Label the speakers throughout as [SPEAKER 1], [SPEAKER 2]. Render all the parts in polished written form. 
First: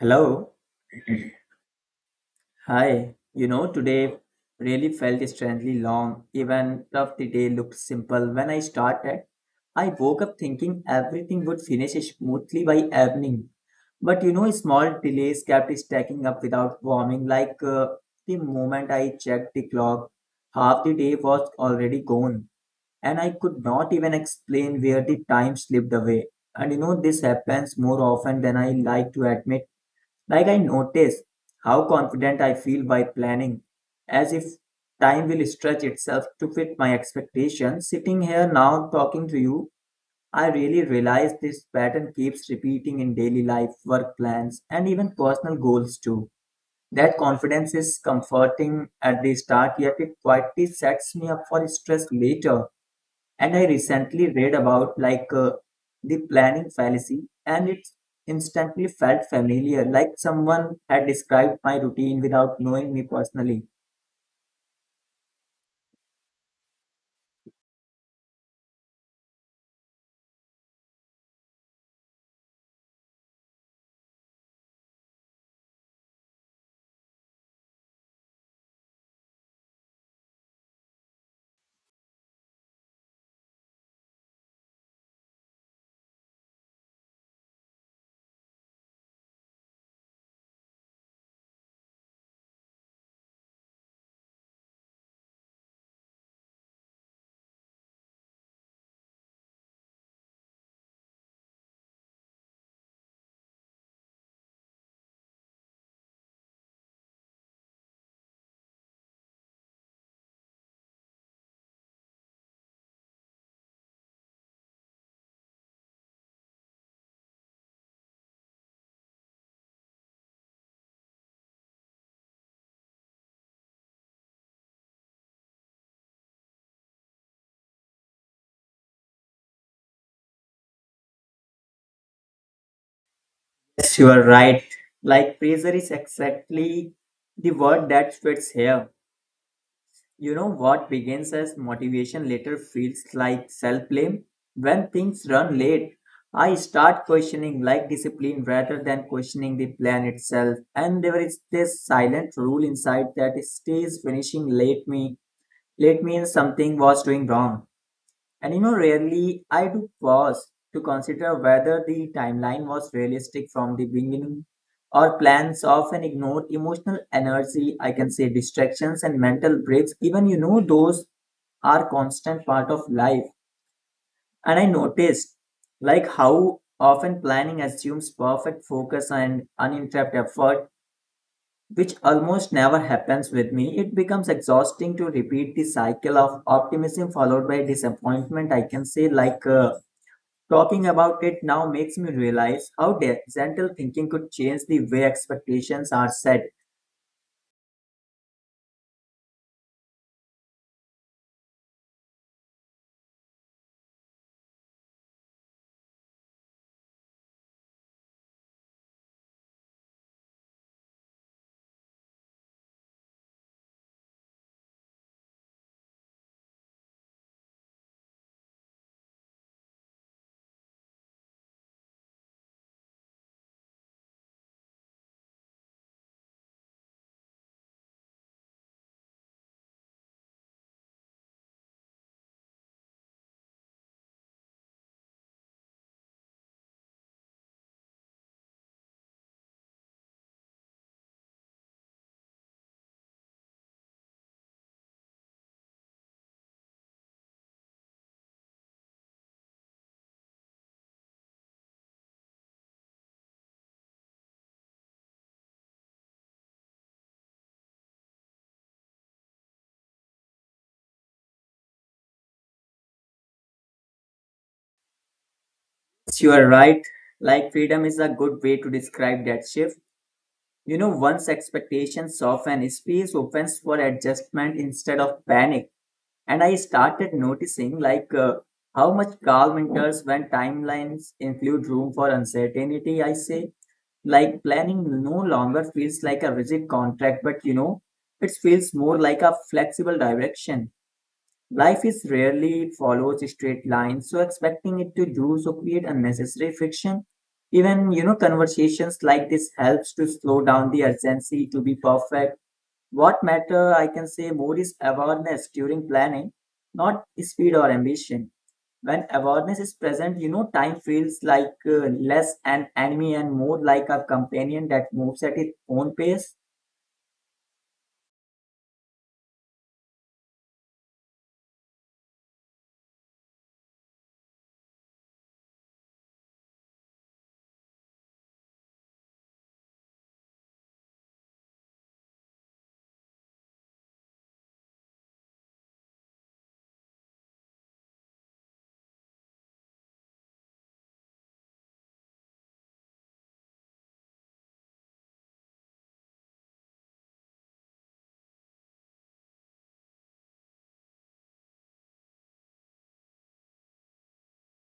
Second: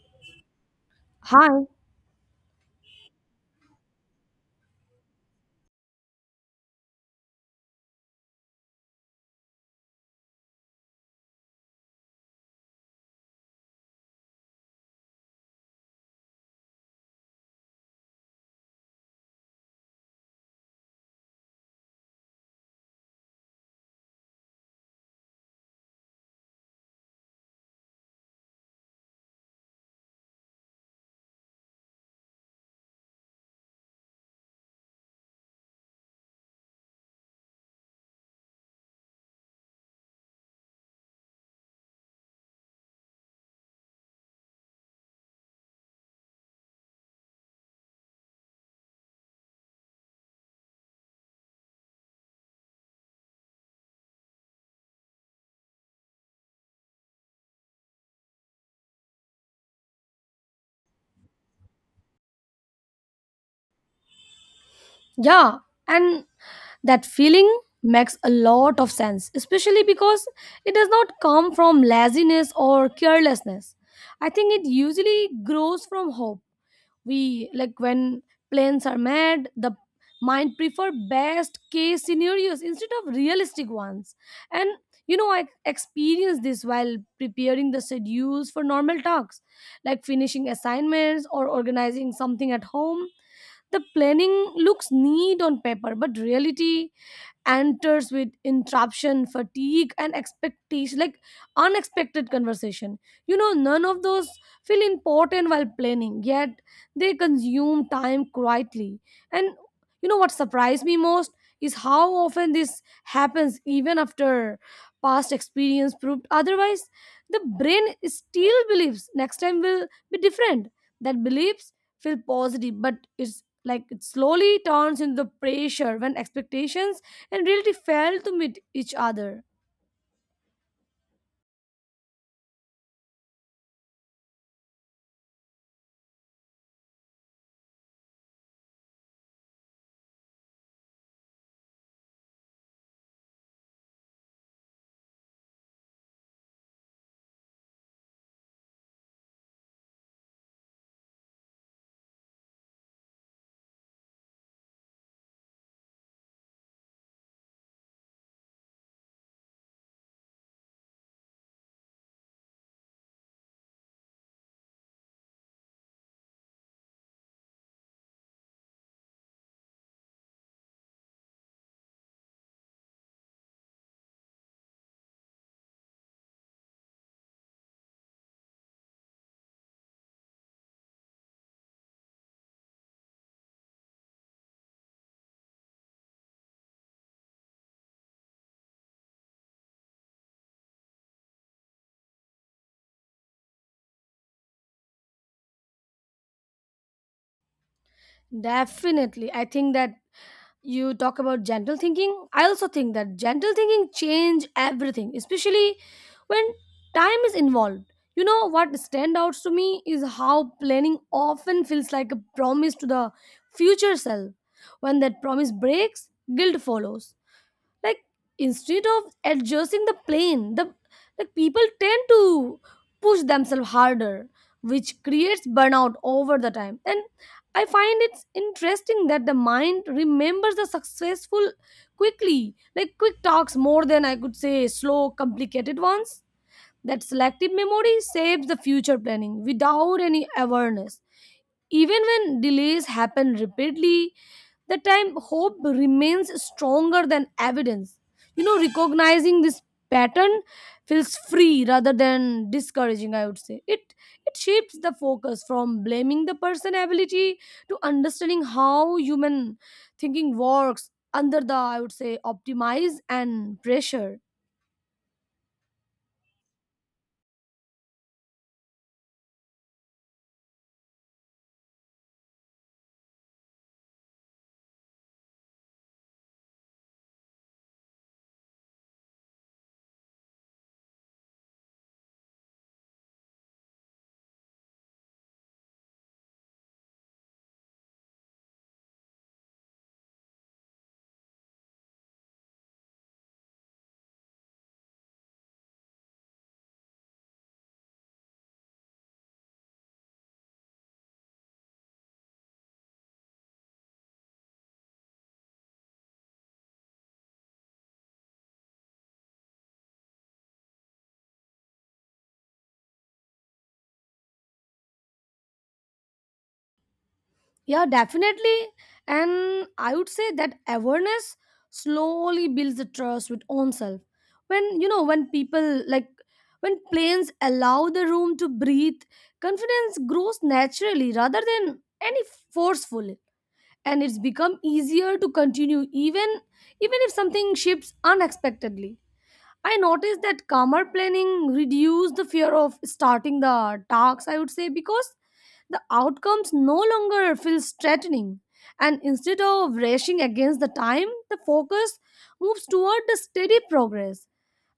[SPEAKER 1] Hello.
[SPEAKER 2] Hi.
[SPEAKER 1] Hi. Today really felt strangely long, even though the day looked simple when I started. I woke up thinking everything would finish smoothly by evening. But small delays kept stacking up without warming. The moment I checked the clock, half the day was already gone, and I could not even explain where the time slipped away. This happens more often than I like to admit. Like I notice how confident I feel by planning, as if time will stretch itself to fit my expectations. Sitting here now talking to you, I really realize this pattern keeps repeating in daily life, work plans, and even personal goals too. That confidence is comforting at the start, yet it quietly sets me up for stress later. And I recently read about the planning fallacy, and it instantly felt familiar, like someone had described my routine without knowing me personally.
[SPEAKER 2] Yeah, and that feeling makes a lot of sense, especially because it does not come from laziness or carelessness. I think it usually grows from hope. We like when plans are made, the mind prefer best case scenarios instead of realistic ones. And I experienced this while preparing the schedules for normal tasks, like finishing assignments or organizing something at home. The planning looks neat on paper, but reality enters with interruption fatigue and expectation like unexpected conversation, none of those feel important while planning, yet they consume time quietly. And what surprised me most is how often this happens even after past experience proved otherwise. The brain still believes next time will be different. That beliefs feel positive, but it's like it slowly turns into pressure when expectations and really fail to meet each other.
[SPEAKER 1] Yes, you are right. Like pressure is exactly the word that fits here. You know what begins as motivation later feels like self blame? When things run late, I start questioning like discipline rather than questioning the plan itself. And there is this silent rule inside that stays finishing late me. Late means something was doing wrong. And rarely I do pause to consider whether the timeline was realistic from the beginning. Our plans often ignore emotional energy, I can say distractions and mental breaks. Even those are constant part of life. And I noticed like how often planning assumes perfect focus and uninterrupted effort, which almost never happens with me. It becomes exhausting to repeat the cycle of optimism followed by disappointment. I can say talking about it now makes me realize how gentle thinking could change the way expectations are set.
[SPEAKER 2] Definitely. I think that you talk about gentle thinking. I also think that gentle thinking change everything, especially when time is involved. What stand out to me is how planning often feels like a promise to the future self. When that promise breaks, guilt follows, like instead of adjusting the plane, the like people tend to push themselves harder, which creates burnout over the time. And I find it's interesting that the mind remembers the successful quickly, like quick talks, more than I could say slow complicated ones. That selective memory saves the future planning without any awareness. Even when delays happen repeatedly, the time hope remains stronger than evidence. Recognizing this pattern feels free rather than discouraging, I would say. It shifts the focus from blaming the person ability to understanding how human thinking works under the I would say optimize and pressure.
[SPEAKER 1] You are right. Like freedom is a good way to describe that shift. Once expectations soften, space opens for adjustment instead of panic. And I started noticing how much calm enters when timelines include room for uncertainty, I say. Like planning no longer feels like a rigid contract, but it feels more like a flexible direction. Life is rarely it follows straight lines, so expecting it to do so create unnecessary friction. Even conversations like this helps to slow down the urgency to be perfect. What matter I can say more is awareness during planning, not speed or ambition. When awareness is present, time feels less an enemy and more like a companion that moves at its own pace.
[SPEAKER 2] Yeah, definitely. And I would say that awareness slowly builds the trust with own self. When people like when planes allow the room to breathe, confidence grows naturally rather than any forcefully. And it's become easier to continue even if something shifts unexpectedly. I noticed that calmer planning reduced the fear of starting the talks, I would say, because the outcomes no longer feel threatening. And instead of racing against the time, the focus moves toward the steady progress.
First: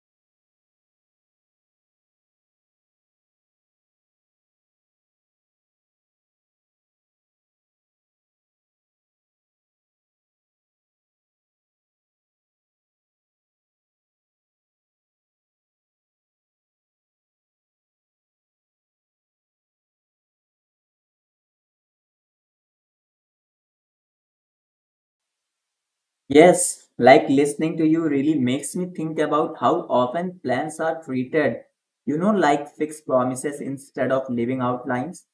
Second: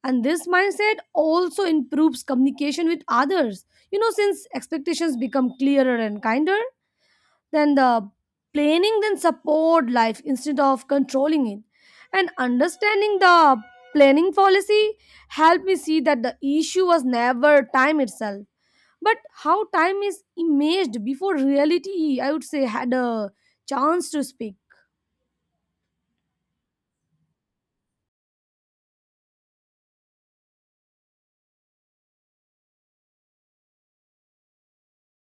[SPEAKER 2] And this mindset also improves communication with others, since expectations become clearer and kinder. Then the Planning then support life instead of controlling it. And understanding the planning policy helped me see that the issue was never time itself, but how time is imaged before reality, I would say, had a chance to speak.
[SPEAKER 1] Yes, like listening to you really makes me think about how often plans are treated, like fixed promises instead of living outlines.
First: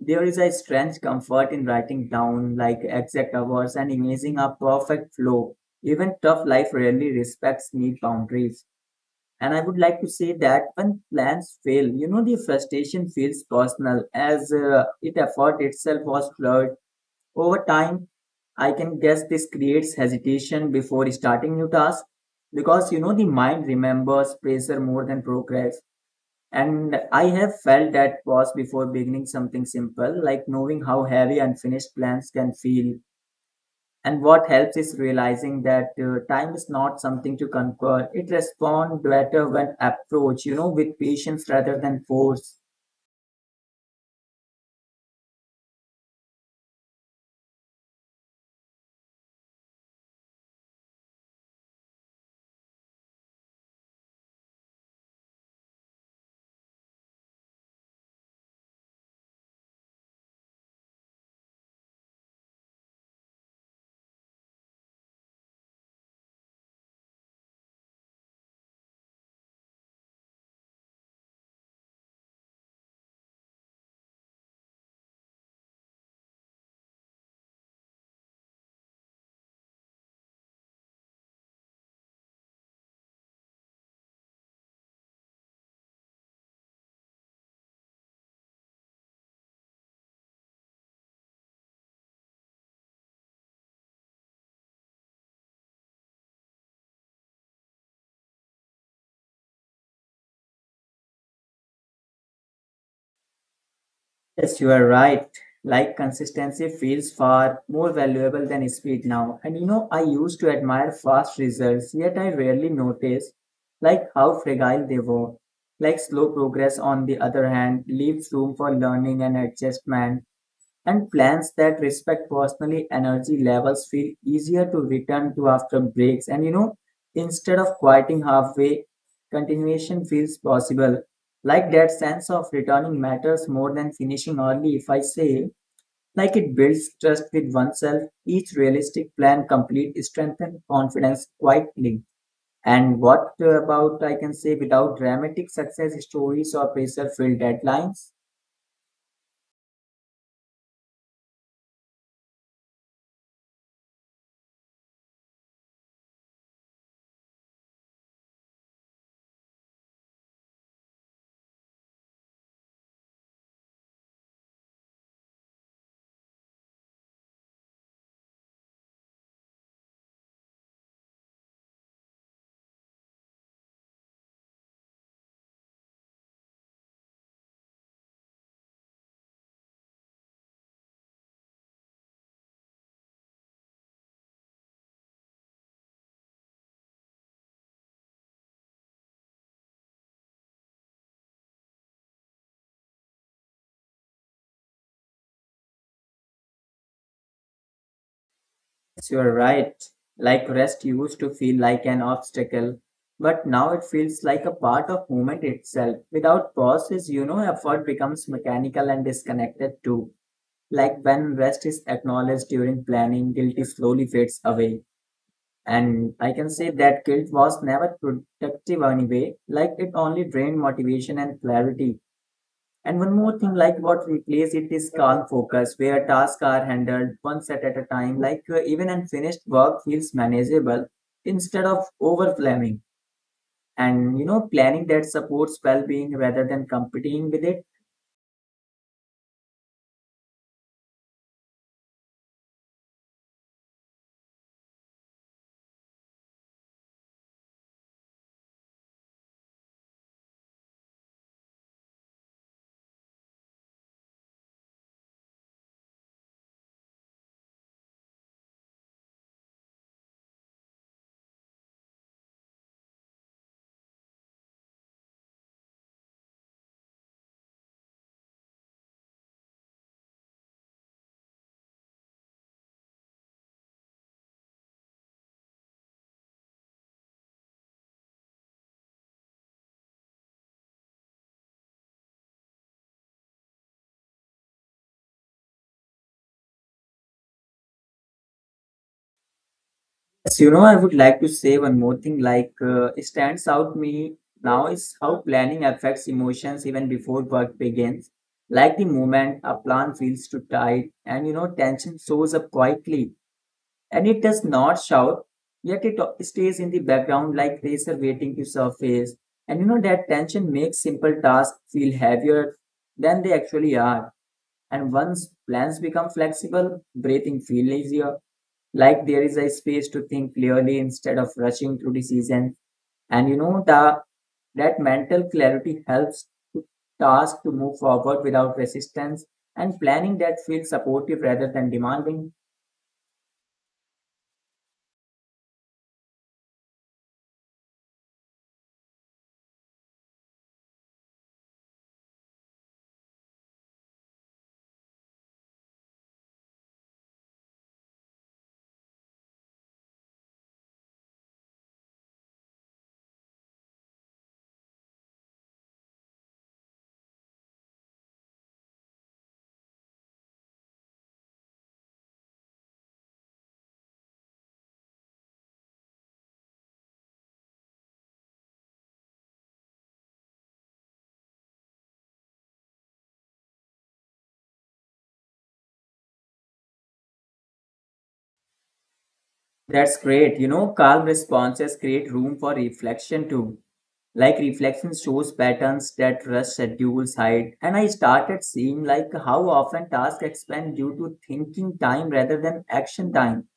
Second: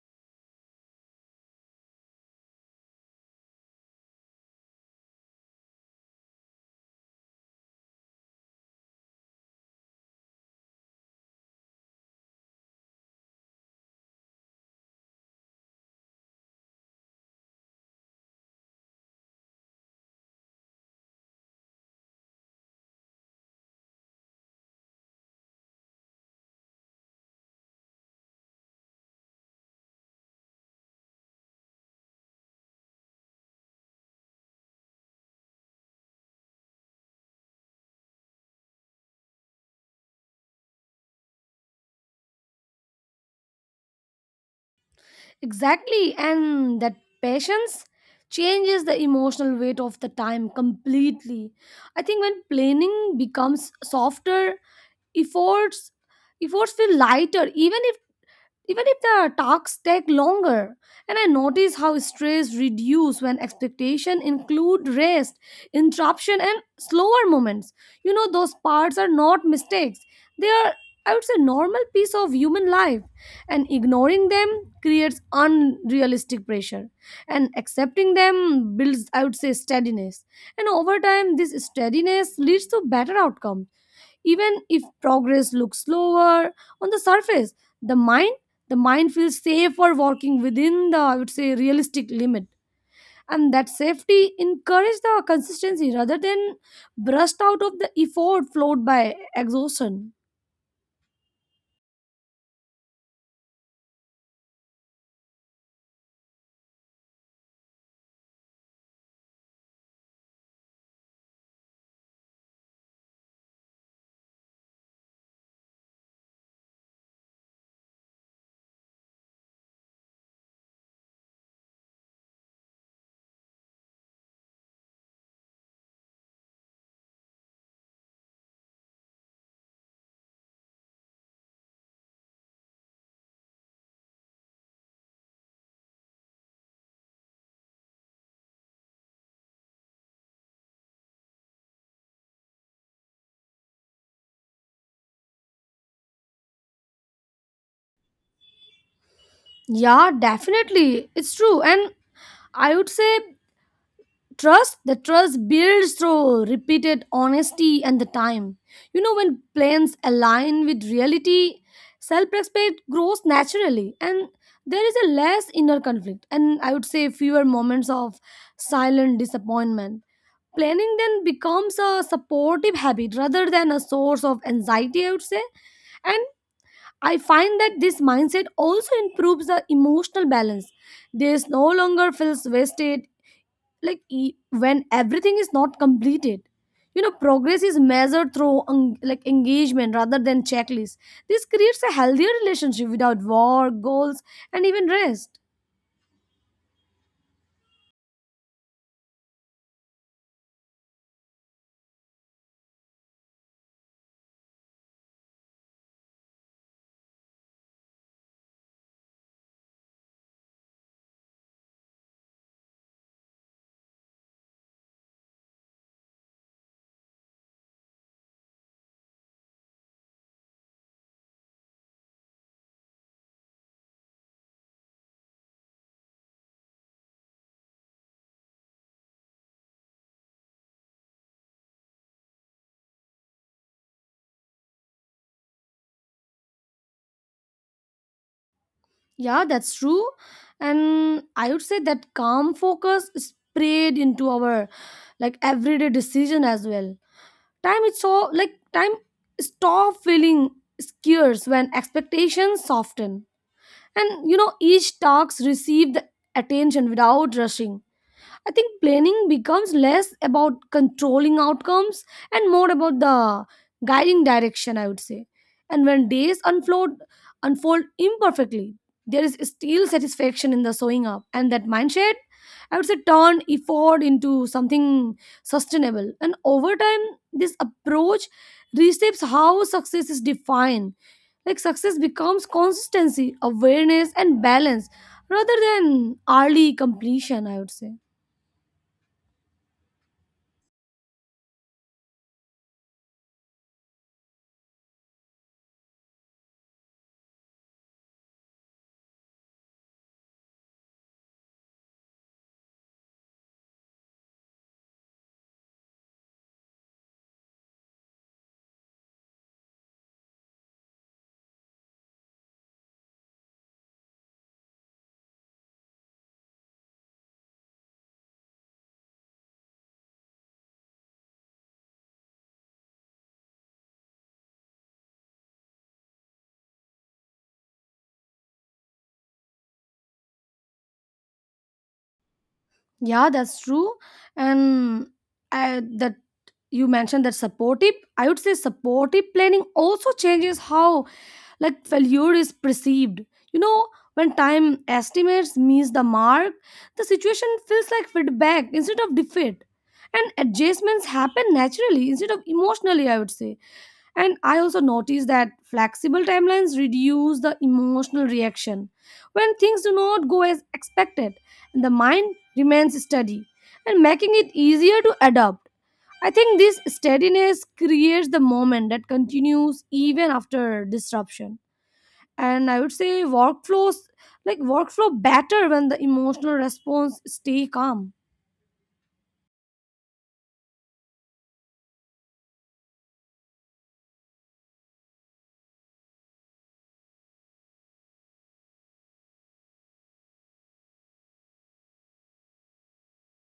[SPEAKER 1] There is a strange comfort in writing down like exact hours and imagining a perfect flow. Even tough life rarely respects neat boundaries. And I would like to say that when plans fail, the frustration feels personal as it effort itself was flawed over time. I can guess this creates hesitation before starting new tasks because the mind remembers pressure more than progress. And I have felt that pause before beginning something simple, like knowing how heavy unfinished plans can feel. And what helps is realizing that time is not something to conquer. It responds better when approached, with patience rather than force.
[SPEAKER 2] Exactly, and that patience changes the emotional weight of the time completely. I think when planning becomes softer, efforts efforts feel lighter even if the talks take longer. And I notice how stress reduce when expectation include rest, interruption, and slower moments. Those parts are not mistakes. They are, I would say, normal piece of human life. And ignoring them creates unrealistic pressure. And accepting them builds, I would say, steadiness. And over time, this steadiness leads to better outcome even if progress looks slower on the surface. The mind the mind feels safe for working within the I would say realistic limit. And that safety encourages the consistency rather than burst out of the effort flowed by exhaustion.
[SPEAKER 1] Yes, you are right. Like consistency feels far more valuable than speed now. And I used to admire fast results, yet I rarely noticed like how fragile they were. Like slow progress, on the other hand, leaves room for learning and adjustment, and plans that respect personally energy levels feel easier to return to after breaks. And instead of quieting halfway, continuation feels possible. Like that sense of returning matters more than finishing early, if I say. Like it builds trust with oneself. Each realistic plan complete strengthen confidence quietly. And what about, I can say, without dramatic success stories or pressure filled deadlines.
[SPEAKER 2] Yeah, definitely, it's true. And I would say trust the trust builds through repeated honesty and the time. When plans align with reality, self-respect grows naturally. And there is a less inner conflict and I would say fewer moments of silent disappointment. Planning then becomes a supportive habit rather than a source of anxiety, I would say. And. I find that this mindset also improves the emotional balance. This no longer feels wasted, like when everything is not completed. Progress is measured through like engagement rather than checklists. This creates a healthier relationship without war, goals, and even rest.
[SPEAKER 1] Yes, you are right. Like rest used to feel like an obstacle, but now it feels like a part of movement itself. Without pauses, effort becomes mechanical and disconnected too. Like when rest is acknowledged during planning, guilt slowly fades away. And I can say that guilt was never productive anyway, like it only drained motivation and clarity. And one more thing, like what replaces it is calm focus, where tasks are handled one set at a time. Even unfinished work feels manageable instead of overwhelming. And planning that supports well-being rather than competing with it.
[SPEAKER 2] Yeah, that's true. And I would say that calm focus is spread into our like everyday decision as well. Time is so like time stop feeling scarce when expectations soften. And each task receive the attention without rushing. I think planning becomes less about controlling outcomes and more about the guiding direction, I would say. And when days unfold imperfectly, there is still satisfaction in the showing up. And that mindset, I would say, turn effort into something sustainable. And over time, this approach reshapes how success is defined. Like success becomes consistency, awareness, and balance rather than early completion, I would say.
[SPEAKER 1] Yes, I would like to say one more thing. It stands out me now is how planning affects emotions even before work begins. Like the moment a plan feels too tight, and tension shows up quietly and it does not shout, yet it stays in the background like pressure waiting to surface. And you know that tension makes simple tasks feel heavier than they actually are. And once plans become flexible, breathing feels easier, like there is a space to think clearly instead of rushing through decisions. And the that mental clarity helps to task to move forward without resistance and planning that feels supportive rather than demanding.
[SPEAKER 2] Yeah, that's true. And that you mentioned that supportive, I would say supportive planning also changes how like failure is perceived. you know when time estimates miss the mark, the situation feels like feedback instead of defeat, and adjustments happen naturally instead of emotionally, I would say. And I also noticed that flexible timelines reduce the emotional reaction when things do not go as expected, and the mind remains steady, and making it easier to adapt. I think this steadiness creates the moment that continues even after disruption. And I would say workflow better when the emotional response stay calm.
[SPEAKER 1] That's great. Calm responses create room for reflection too. Like reflection shows patterns that rush schedules hide. And I started seeing like how often tasks expand due to thinking time rather than action time.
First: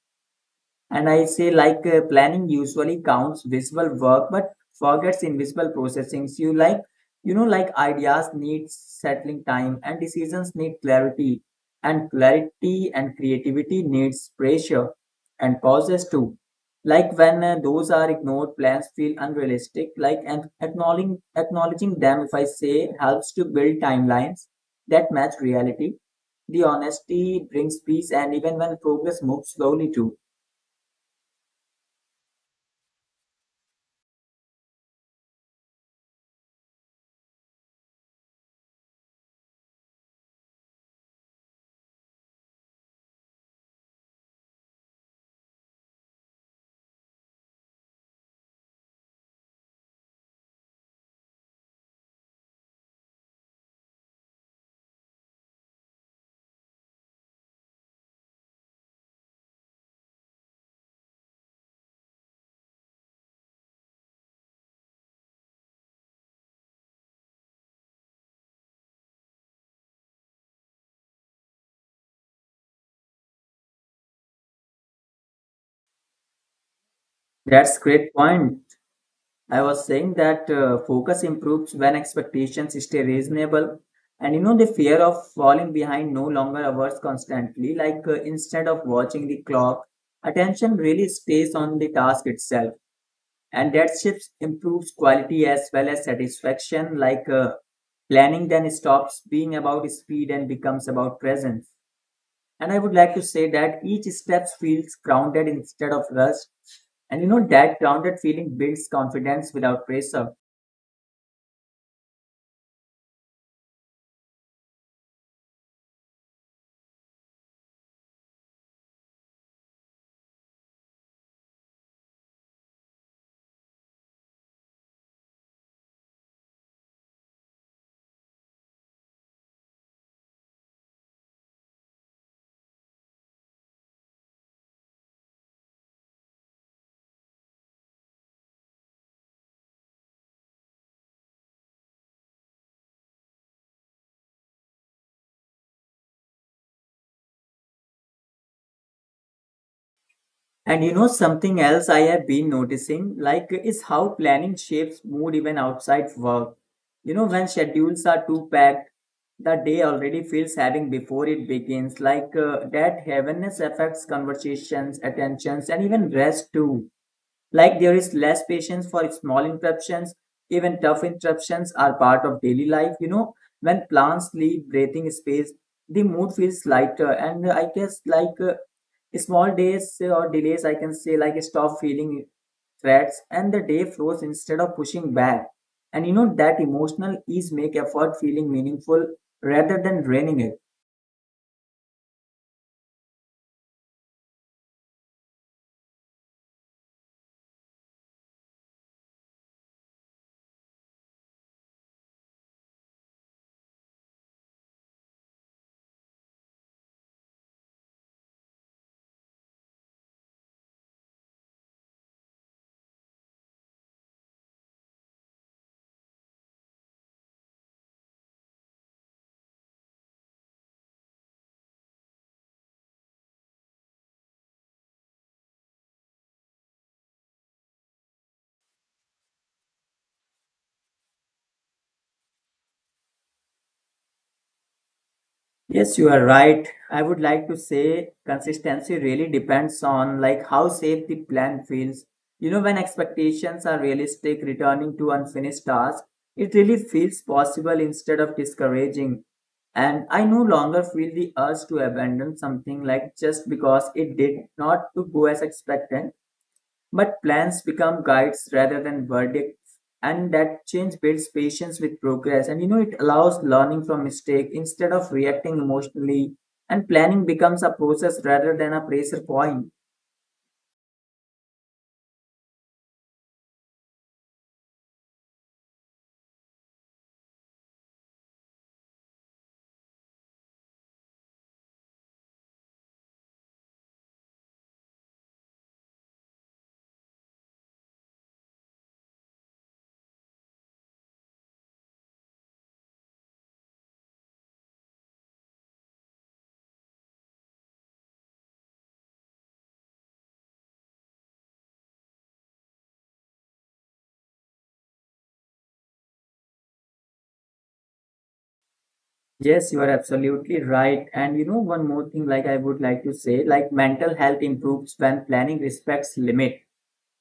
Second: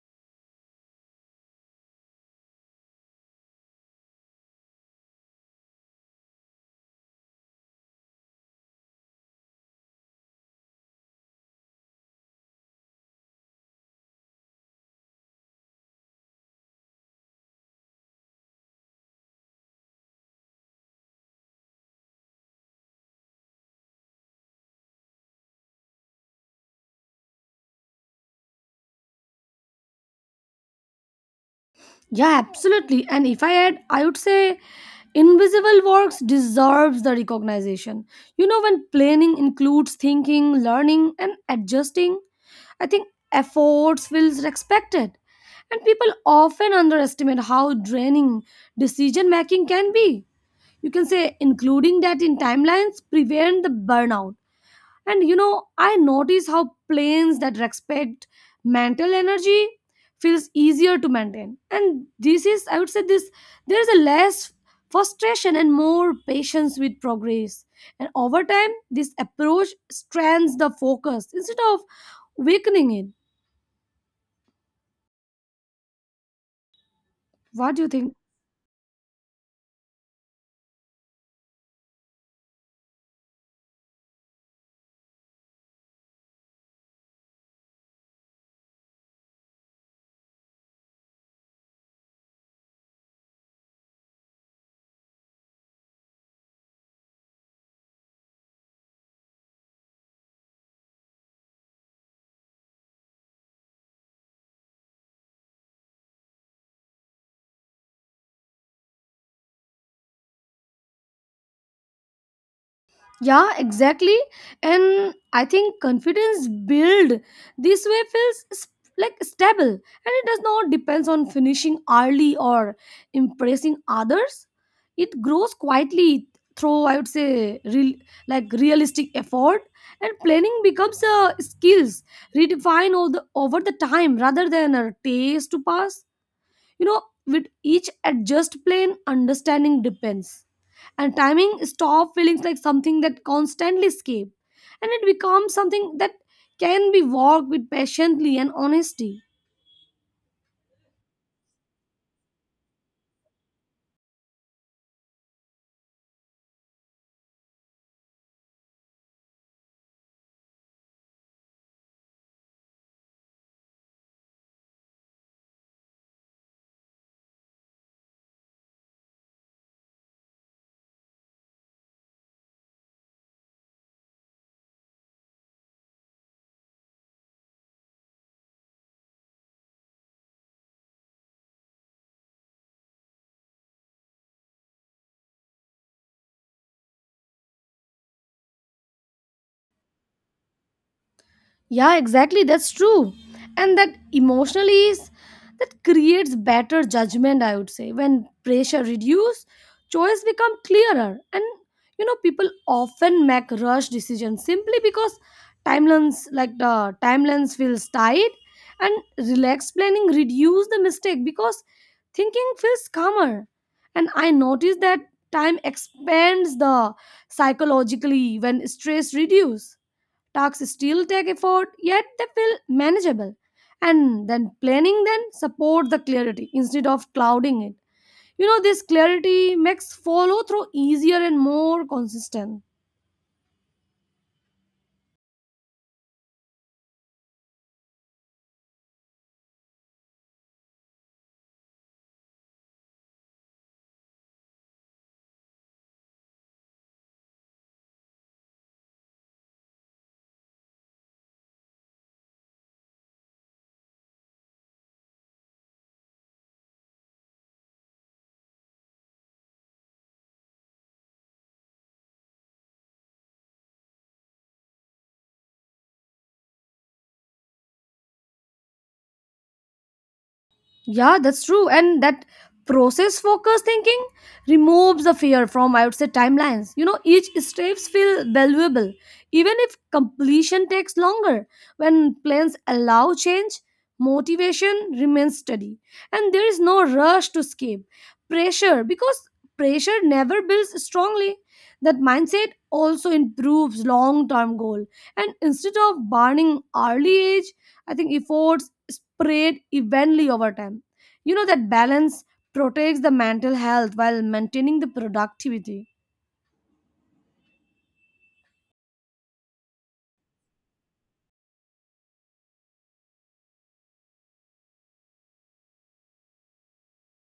[SPEAKER 1] And I say, planning usually counts visual work, but forgets invisible processing. So you like, you know, like ideas need settling time, and decisions need clarity, and clarity and creativity needs pressure and pauses too. Like when those are ignored, plans feel unrealistic. Like and acknowledging them, if I say, helps to build timelines that match reality. The honesty brings peace, and even when progress moves slowly too.
[SPEAKER 2] Yeah, absolutely. And if I add, I would say invisible works deserves the recognition. When planning includes thinking, learning, and adjusting, I think efforts feels respected. And people often underestimate how draining decision making can be. You can say including that in timelines prevent the burnout. And I notice how planes that respect mental energy feels easier to maintain. And this is, I would say, this there is a less frustration and more patience with progress. And over time, this approach strands the focus instead of weakening it. What
[SPEAKER 1] That's
[SPEAKER 2] do you
[SPEAKER 1] great
[SPEAKER 2] think?
[SPEAKER 1] point. I was saying that focus improves when expectations stay reasonable, and the fear of falling behind no longer averts constantly. Instead of watching the clock, attention really stays on the task itself, and that shift improves quality as well as satisfaction. Planning then stops being about speed and becomes about presence. And I would like to say that each step feels grounded instead of rushed. And that grounded feeling builds confidence without pressure.
[SPEAKER 2] Yeah, exactly. And I think confidence build this way feels like stable, and it does not depends on finishing early or impressing others. It grows quietly through I would say realistic effort. And planning becomes a skills redefine all the, over the time rather than a taste to pass. you know with each adjust plan understanding depends, and timing stop feelings like something that constantly escape, and it becomes something that can be worked with patiently and honesty.
[SPEAKER 1] And something else I have been noticing, like, is how planning shapes mood even outside work. When schedules are too packed, the day already feels having before it begins. That heaviness affects conversations, attentions, and even rest too. Like there is less patience for small interruptions, even tough interruptions are part of daily life. When plants leave breathing space, the mood feels lighter, and I guess small days or delays, I can say like stop feeling threats, and the day flows instead of pushing back. And you know that emotional ease make effort feeling meaningful rather than draining it.
[SPEAKER 2] Yeah, exactly. That's true. And that emotionally, ease that creates better judgment, I would say. When pressure reduce, choice become clearer. And people often make rush decisions simply because timelines like the timelines feels tight, and relaxed planning reduce the mistake because thinking feels calmer. And I noticed that time expands the psychologically when stress reduce. Tasks still take effort, yet they feel manageable. And then planning then support the clarity instead of clouding it. This clarity makes follow through easier and more consistent.
[SPEAKER 1] Yes, you are right. I would like to say consistency really depends on like how safe the plan feels. When expectations are realistic, returning to unfinished tasks, it really feels possible instead of discouraging. And I no longer feel the urge to abandon something like just because it did not to go as expected. But plans become guides rather than verdicts, and that change builds patience with progress. And it allows learning from mistake instead of reacting emotionally. And planning becomes a process rather than a pressure point.
[SPEAKER 2] Yeah, that's true. And that process focused thinking removes the fear from, I would say, timelines. Each steps feel valuable, even if completion takes longer. When plans allow change, motivation remains steady, and there is no rush to escape pressure because pressure never builds strongly. That mindset also improves long-term goal, and instead of burning early age, I think efforts spread evenly over time. That balance protects the mental health while maintaining the productivity.
[SPEAKER 1] Yes, you are absolutely right. And one more thing, like I would like to say, like mental health improves when planning respects limit.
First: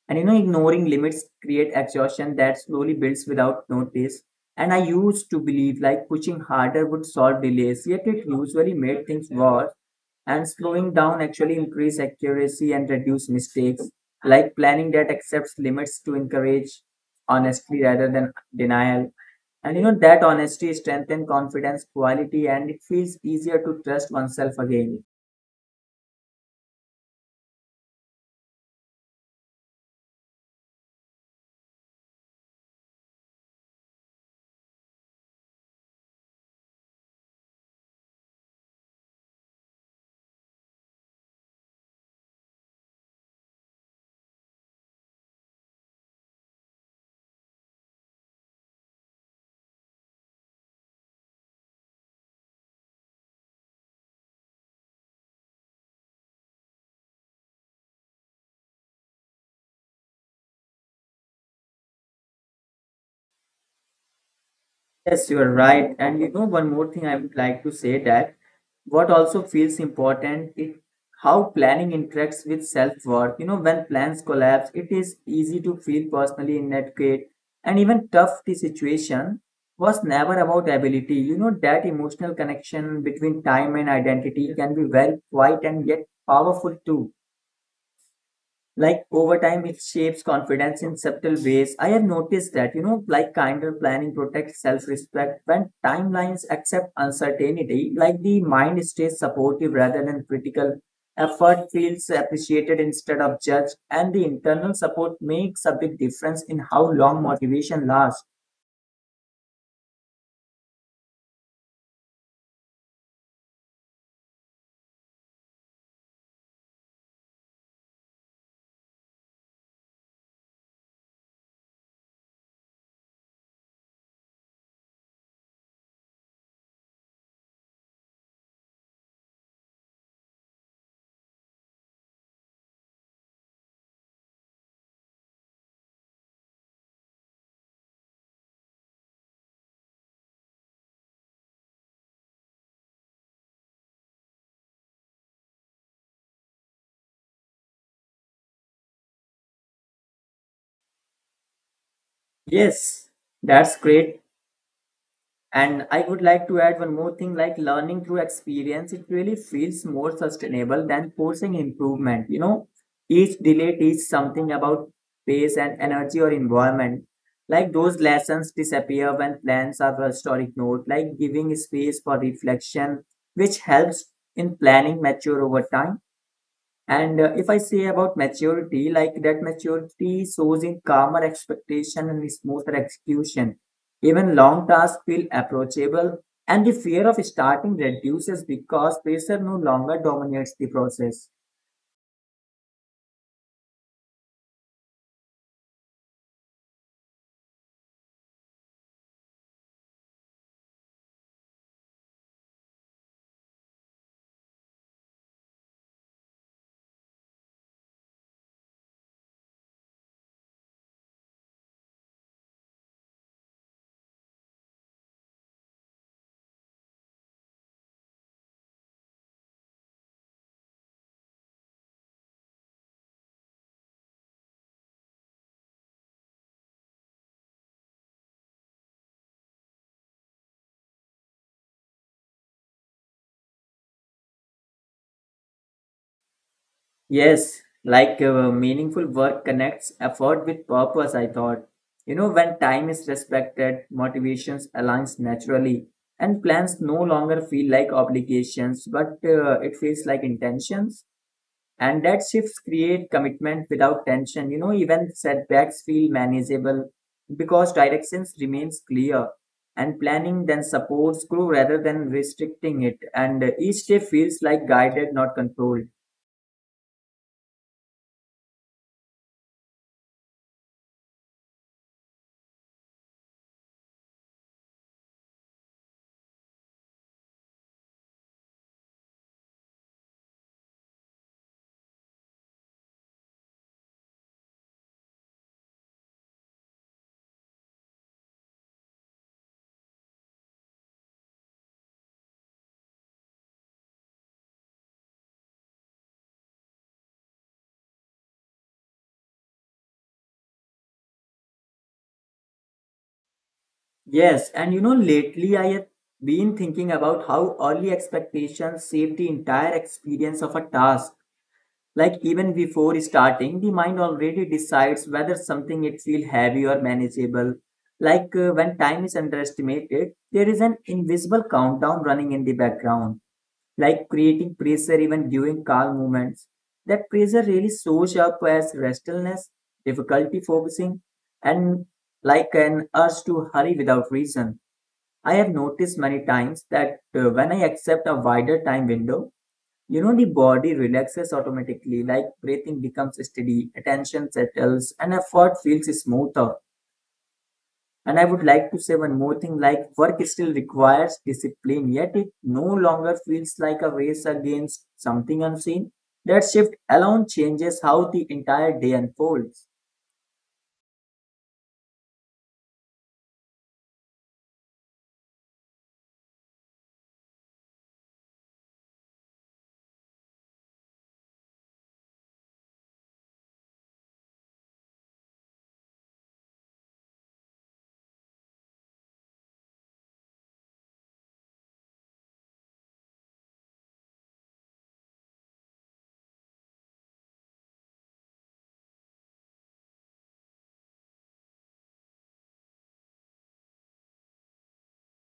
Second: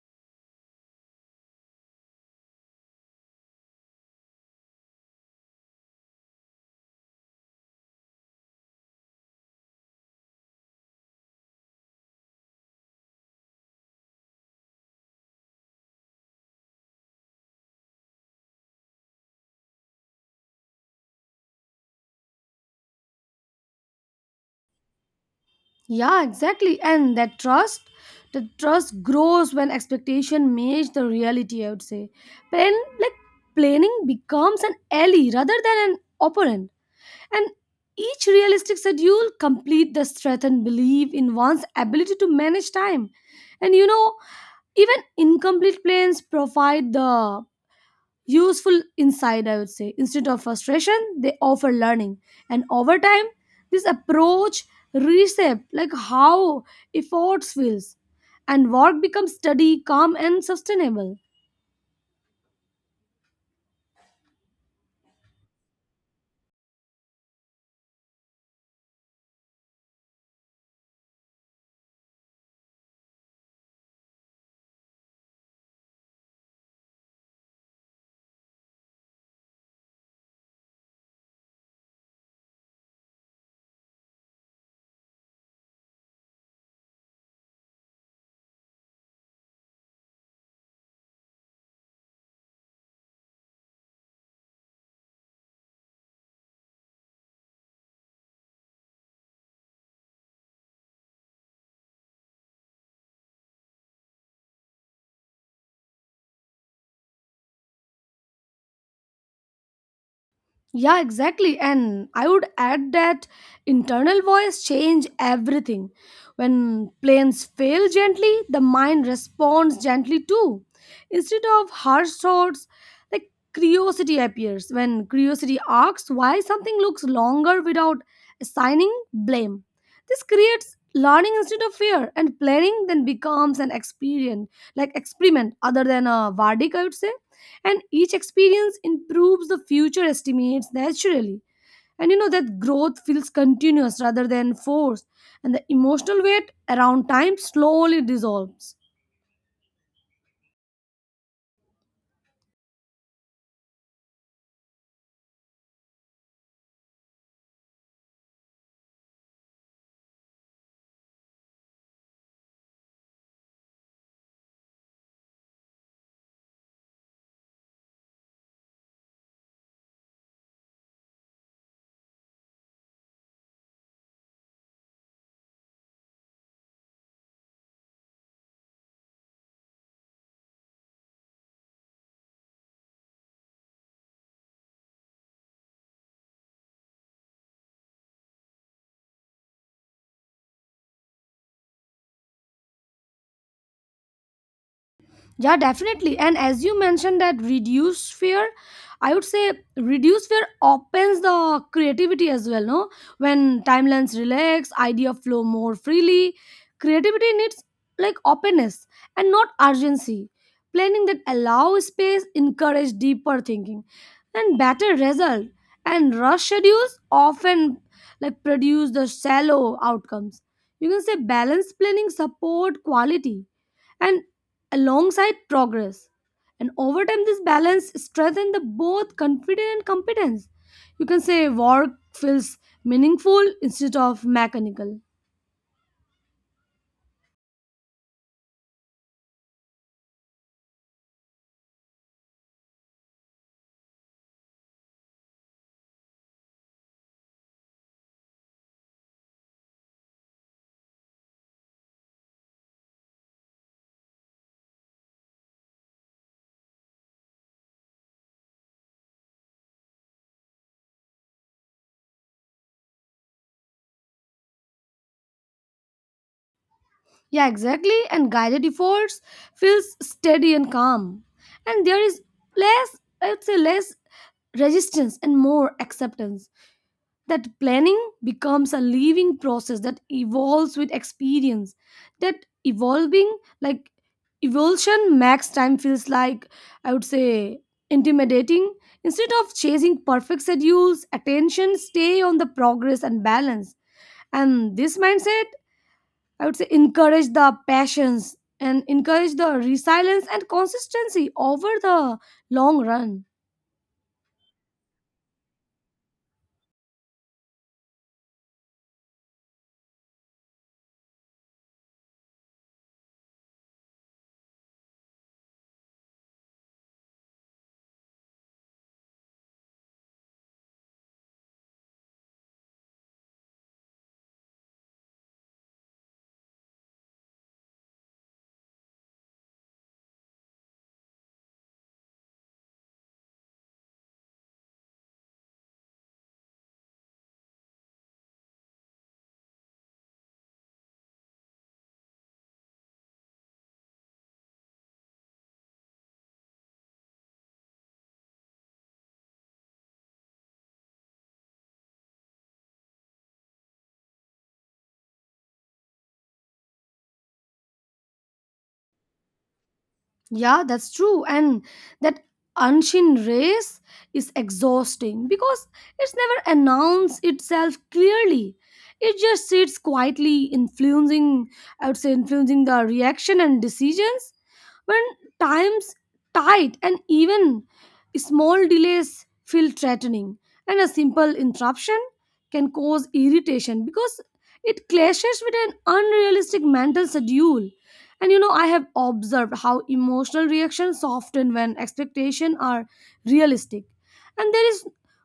[SPEAKER 1] And ignoring limits create exhaustion that slowly builds without notice. And I used to believe like pushing harder would solve delays, yet it usually made things worse. And slowing down actually increase accuracy and reduce mistakes. Like planning that accepts limits to encourage honesty rather than denial. And you know that honesty strengthens confidence, quality, and it feels easier to trust oneself again.
[SPEAKER 2] Yeah, exactly. And that trust, the trust grows when expectation meets the reality, I would say. Plan like planning becomes an ally rather than an opponent. And each realistic schedule complete the strengthened belief in one's ability to manage time. And even incomplete plans provide the useful inside, I would say. Instead of frustration, they offer learning. And over time, this approach reshapes like how efforts feels and work becomes steady, calm and sustainable.
[SPEAKER 1] Yes, you are right. And one more thing I would like to say that what also feels important is how planning interacts with self-worth. When plans collapse, it is easy to feel personally inadequate and even tough. The situation was never about ability. You know, that emotional connection between time and identity can be very quiet and yet powerful too, like over time it shapes confidence in subtle ways. I have noticed that, you know, like kinder planning protects self-respect when timelines accept uncertainty. Like the mind stays supportive rather than critical, effort feels appreciated instead of judged, and the internal support makes a big difference in how long motivation lasts.
[SPEAKER 2] Yeah, exactly. And I would add that internal voice change everything. When planes fail gently, the mind responds gently too. Instead of harsh thoughts, like curiosity appears. When curiosity asks why something looks longer without assigning blame. This creates learning instead of fear, and planning then becomes an experience like experiment other than a verdict, I would say. And each experience improves the future estimates naturally. And that growth feels continuous rather than forced, and the emotional weight around time slowly dissolves.
[SPEAKER 1] Yes, that's great. And I would like to add one more thing, like learning through experience, it really feels more sustainable than forcing improvement. You know, each delay teaches something about pace and energy or environment. Like those lessons disappear when plans are rushed or ignored, like giving space for reflection, which helps in planning mature over time. And if I say about maturity, like that maturity shows in calmer expectation and smoother execution. Even long tasks feel approachable, and the fear of starting reduces because pressure no longer dominates the process.
[SPEAKER 2] Yeah, definitely. And as you mentioned that reduce fear, I would say reduce fear opens the creativity as well, no? When timelines relax, idea flow more freely. Creativity needs like openness and not urgency. Planning that allows space encourage deeper thinking and better result. And rush schedules often like produce the shallow outcomes. You can say balanced planning support quality and alongside progress. And over time, this balance strengthens the both confidence and competence. You can say work feels meaningful instead of mechanical.
[SPEAKER 1] Yes, like meaningful work connects effort with purpose, I thought. You know, when time is respected, motivations aligns naturally, and plans no longer feel like obligations, but it feels like intentions. And that shifts create commitment without tension. You know, even setbacks feel manageable because directions remains clear, and planning then supports grow rather than restricting it. And each day feels like guided, not controlled.
[SPEAKER 2] Yeah, exactly. And guided efforts feels steady and calm. And there is less, I would say, less resistance and more acceptance. That planning becomes a living process that evolves with experience. That evolving like evolution max time feels like, I would say, intimidating. Instead of chasing perfect schedules, attention stay on the progress and balance. And this mindset, I would say, encourage the passions and encourage the resilience and consistency over the long run.
[SPEAKER 1] Yes, and you know, lately I have been thinking about how early expectations shape the entire experience of a task. Like even before starting, the mind already decides whether something it feel heavy or manageable. Like when time is underestimated, there is an invisible countdown running in the background, like creating pressure even during calm moments. That pressure really shows up as restlessness, difficulty focusing, and like an urge to hurry without reason. I have noticed many times that when I accept a wider time window, you know, the body relaxes automatically, like breathing becomes steady, attention settles, and effort feels smoother. And I would like to say one more thing, like work still requires discipline, yet it no longer feels like a race against something unseen. That shift alone changes how the entire day unfolds.
[SPEAKER 2] Yeah, that's true. And that Anshin race is exhausting because it's never announced itself clearly. It just sits quietly influencing, I would say, influencing the reaction and decisions when times tight and even small delays feel threatening. And a simple interruption can cause irritation because it clashes with an unrealistic mental schedule. And I have observed how emotional reactions soften when expectations are realistic. And there is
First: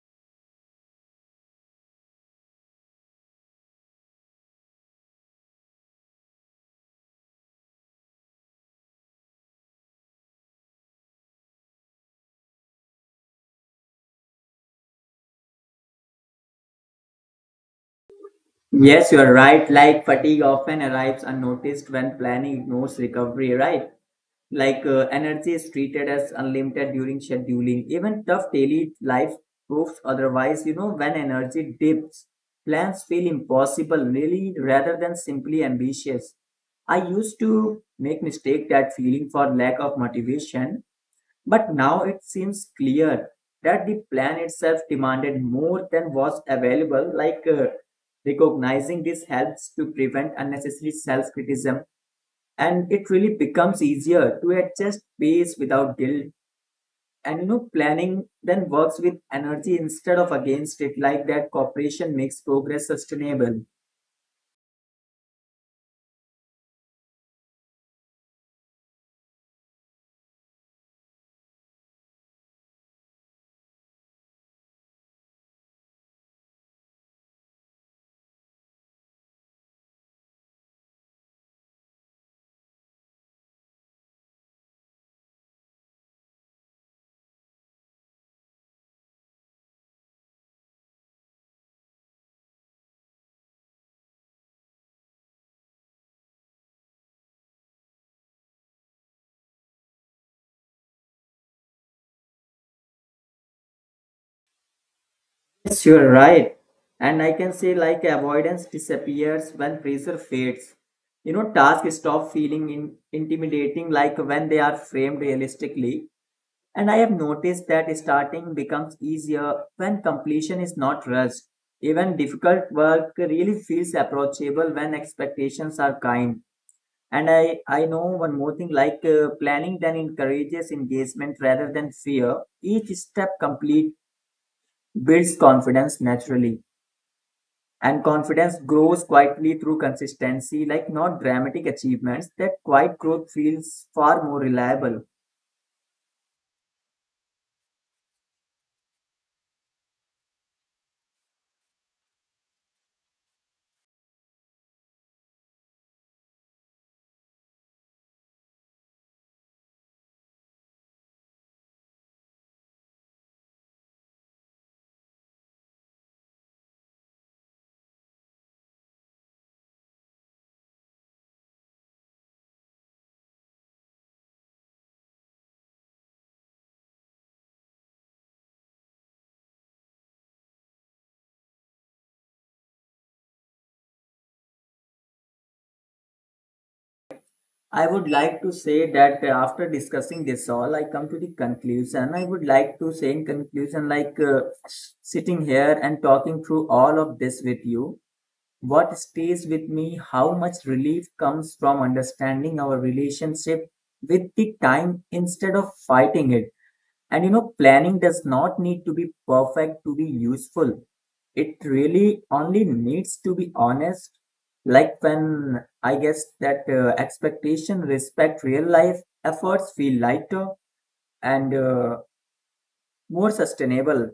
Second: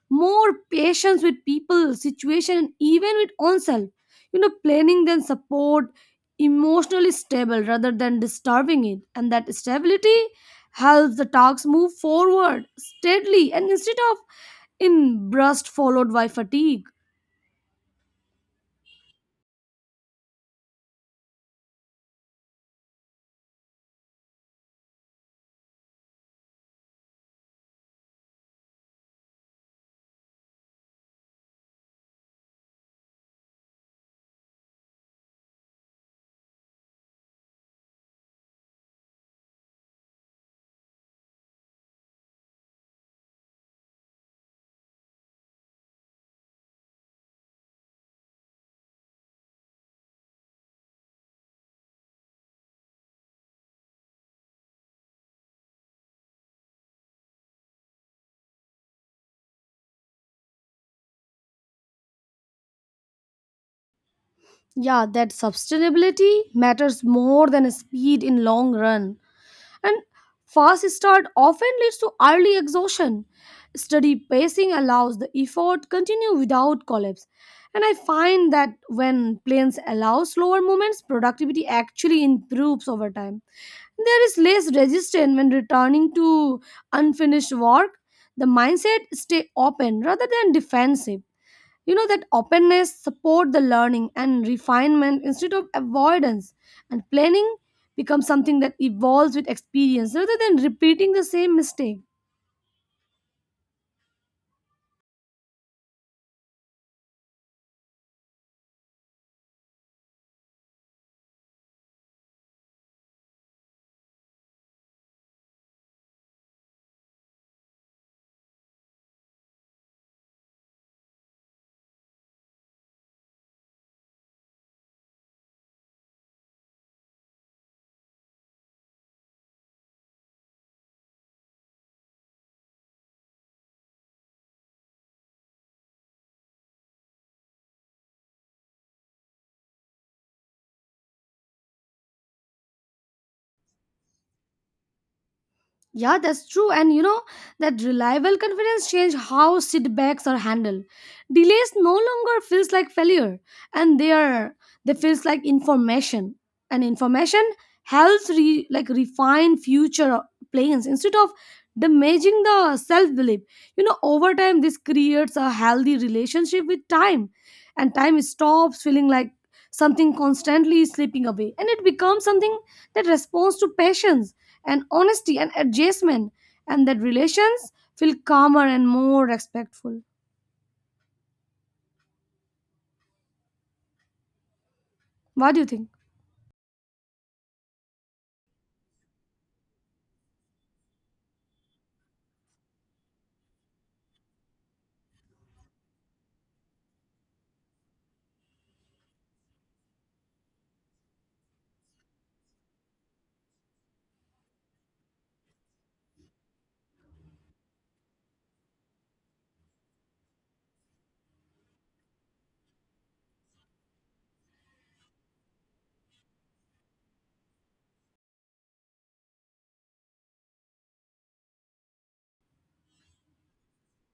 [SPEAKER 2] more patience with people, situation, and even with oneself. Planning then support emotionally stable rather than disturbing it. And that stability helps the talks move forward steadily and instead of in burst followed by fatigue.
[SPEAKER 1] Yes, you're right. Like fatigue often arrives unnoticed when planning ignores recovery, right? Like energy is treated as unlimited during scheduling, even tough daily life proves otherwise. You know, when energy dips, plans feel impossible really rather than simply ambitious. I used to make mistake that feeling for lack of motivation, but now it seems clear that the plan itself demanded more than was available. Like recognizing this helps to prevent unnecessary self criticism, and it really becomes easier to adjust pace without guilt. And you know, planning then works with energy instead of against it, like that cooperation makes progress sustainable.
[SPEAKER 2] Yeah, that sustainability matters more than speed in long run. And fast start often leads to early exhaustion. Steady pacing allows the effort continue without collapse. And I find that when planes allow slower movements, productivity actually improves over time. There is less resistance when returning to unfinished work. The mindset stay open rather than defensive. That openness support the learning and refinement instead of avoidance, and planning becomes something that evolves with experience rather than repeating the same mistake.
[SPEAKER 1] Yes, you're right. And I can say, like avoidance disappears when pressure fades. You know, tasks stop feeling intimidating, like when they are framed realistically. And I have noticed that starting becomes easier when completion is not rushed. Even difficult work really feels approachable when expectations are kind. And I know one more thing, like planning then encourages engagement rather than fear. Each step complete builds confidence naturally. And confidence grows quietly through consistency, like not dramatic achievements. That quiet growth feels far more reliable.
[SPEAKER 2] Yeah, that's true. And that reliable confidence change how setbacks are handled. Delays no longer feels like failure, and they feels like information. And information helps like refine future plans instead of damaging the self belief. Over time this creates a healthy relationship with time, and time stops feeling like something constantly slipping away, and it becomes something that responds to passions and honesty and adjustment. And that relations feel calmer and more respectful. What do you think?
[SPEAKER 1] I would like to say that after discussing this all, I come to the conclusion. I would like to say in conclusion, like sitting here and talking through all of this with you. What stays with me, how much relief comes from understanding our relationship with the time instead of fighting it. And you know, planning does not need to be perfect to be useful. It really only needs to be honest. Like when I guess that expectation, respect, real life efforts feel lighter and more sustainable.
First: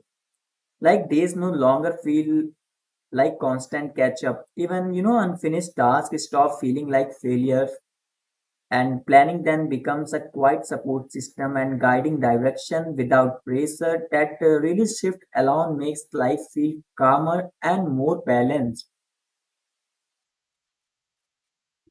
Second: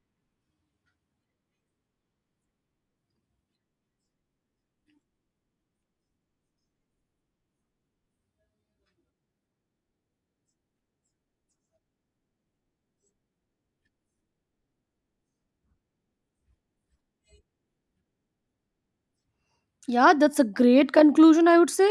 [SPEAKER 1] Like days no longer feel like constant catch up. Even, you know, unfinished tasks stop feeling like failure. And planning then becomes a quiet support system and guiding direction without pressure, that really shift alone makes life feel calmer and more balanced.
[SPEAKER 2] Yeah, that's a great conclusion, I would say.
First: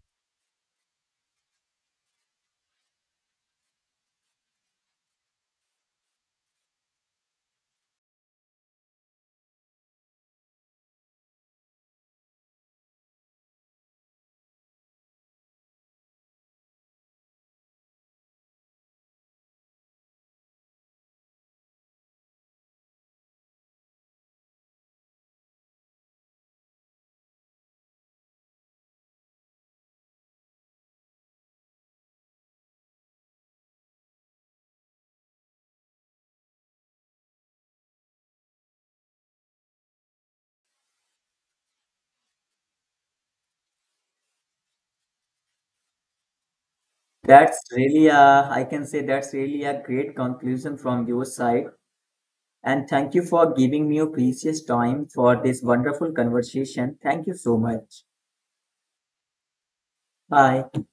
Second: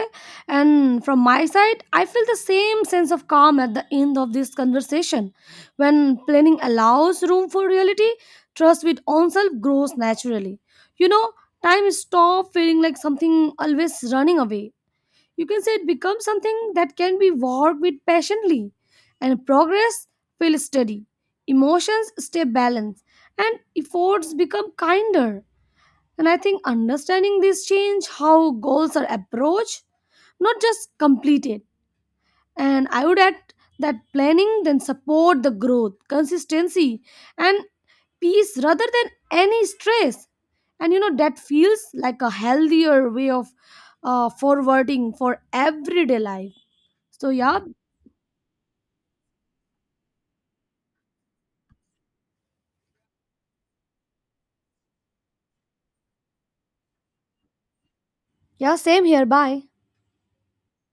[SPEAKER 2] And from my side I feel the same sense of calm at the end of this conversation. When planning allows room for reality, trust with oneself grows naturally. you know time stop feeling like something always running away. You can say it becomes something that can be worked with patiently, and progress feels steady, emotions stay balanced, and efforts become kinder. And I think understanding this change how goals are approached, not just completed. And I would add that planning then support the growth consistency and peace rather than any stress. And that feels like a healthier way of forwarding for everyday life. So
[SPEAKER 1] That's
[SPEAKER 2] yeah,
[SPEAKER 1] really a, I can say that's really a great conclusion from your side. And thank you for giving me your precious time for this wonderful conversation. Thank you so much.
[SPEAKER 2] yeah, same here, bye.
[SPEAKER 1] Bye.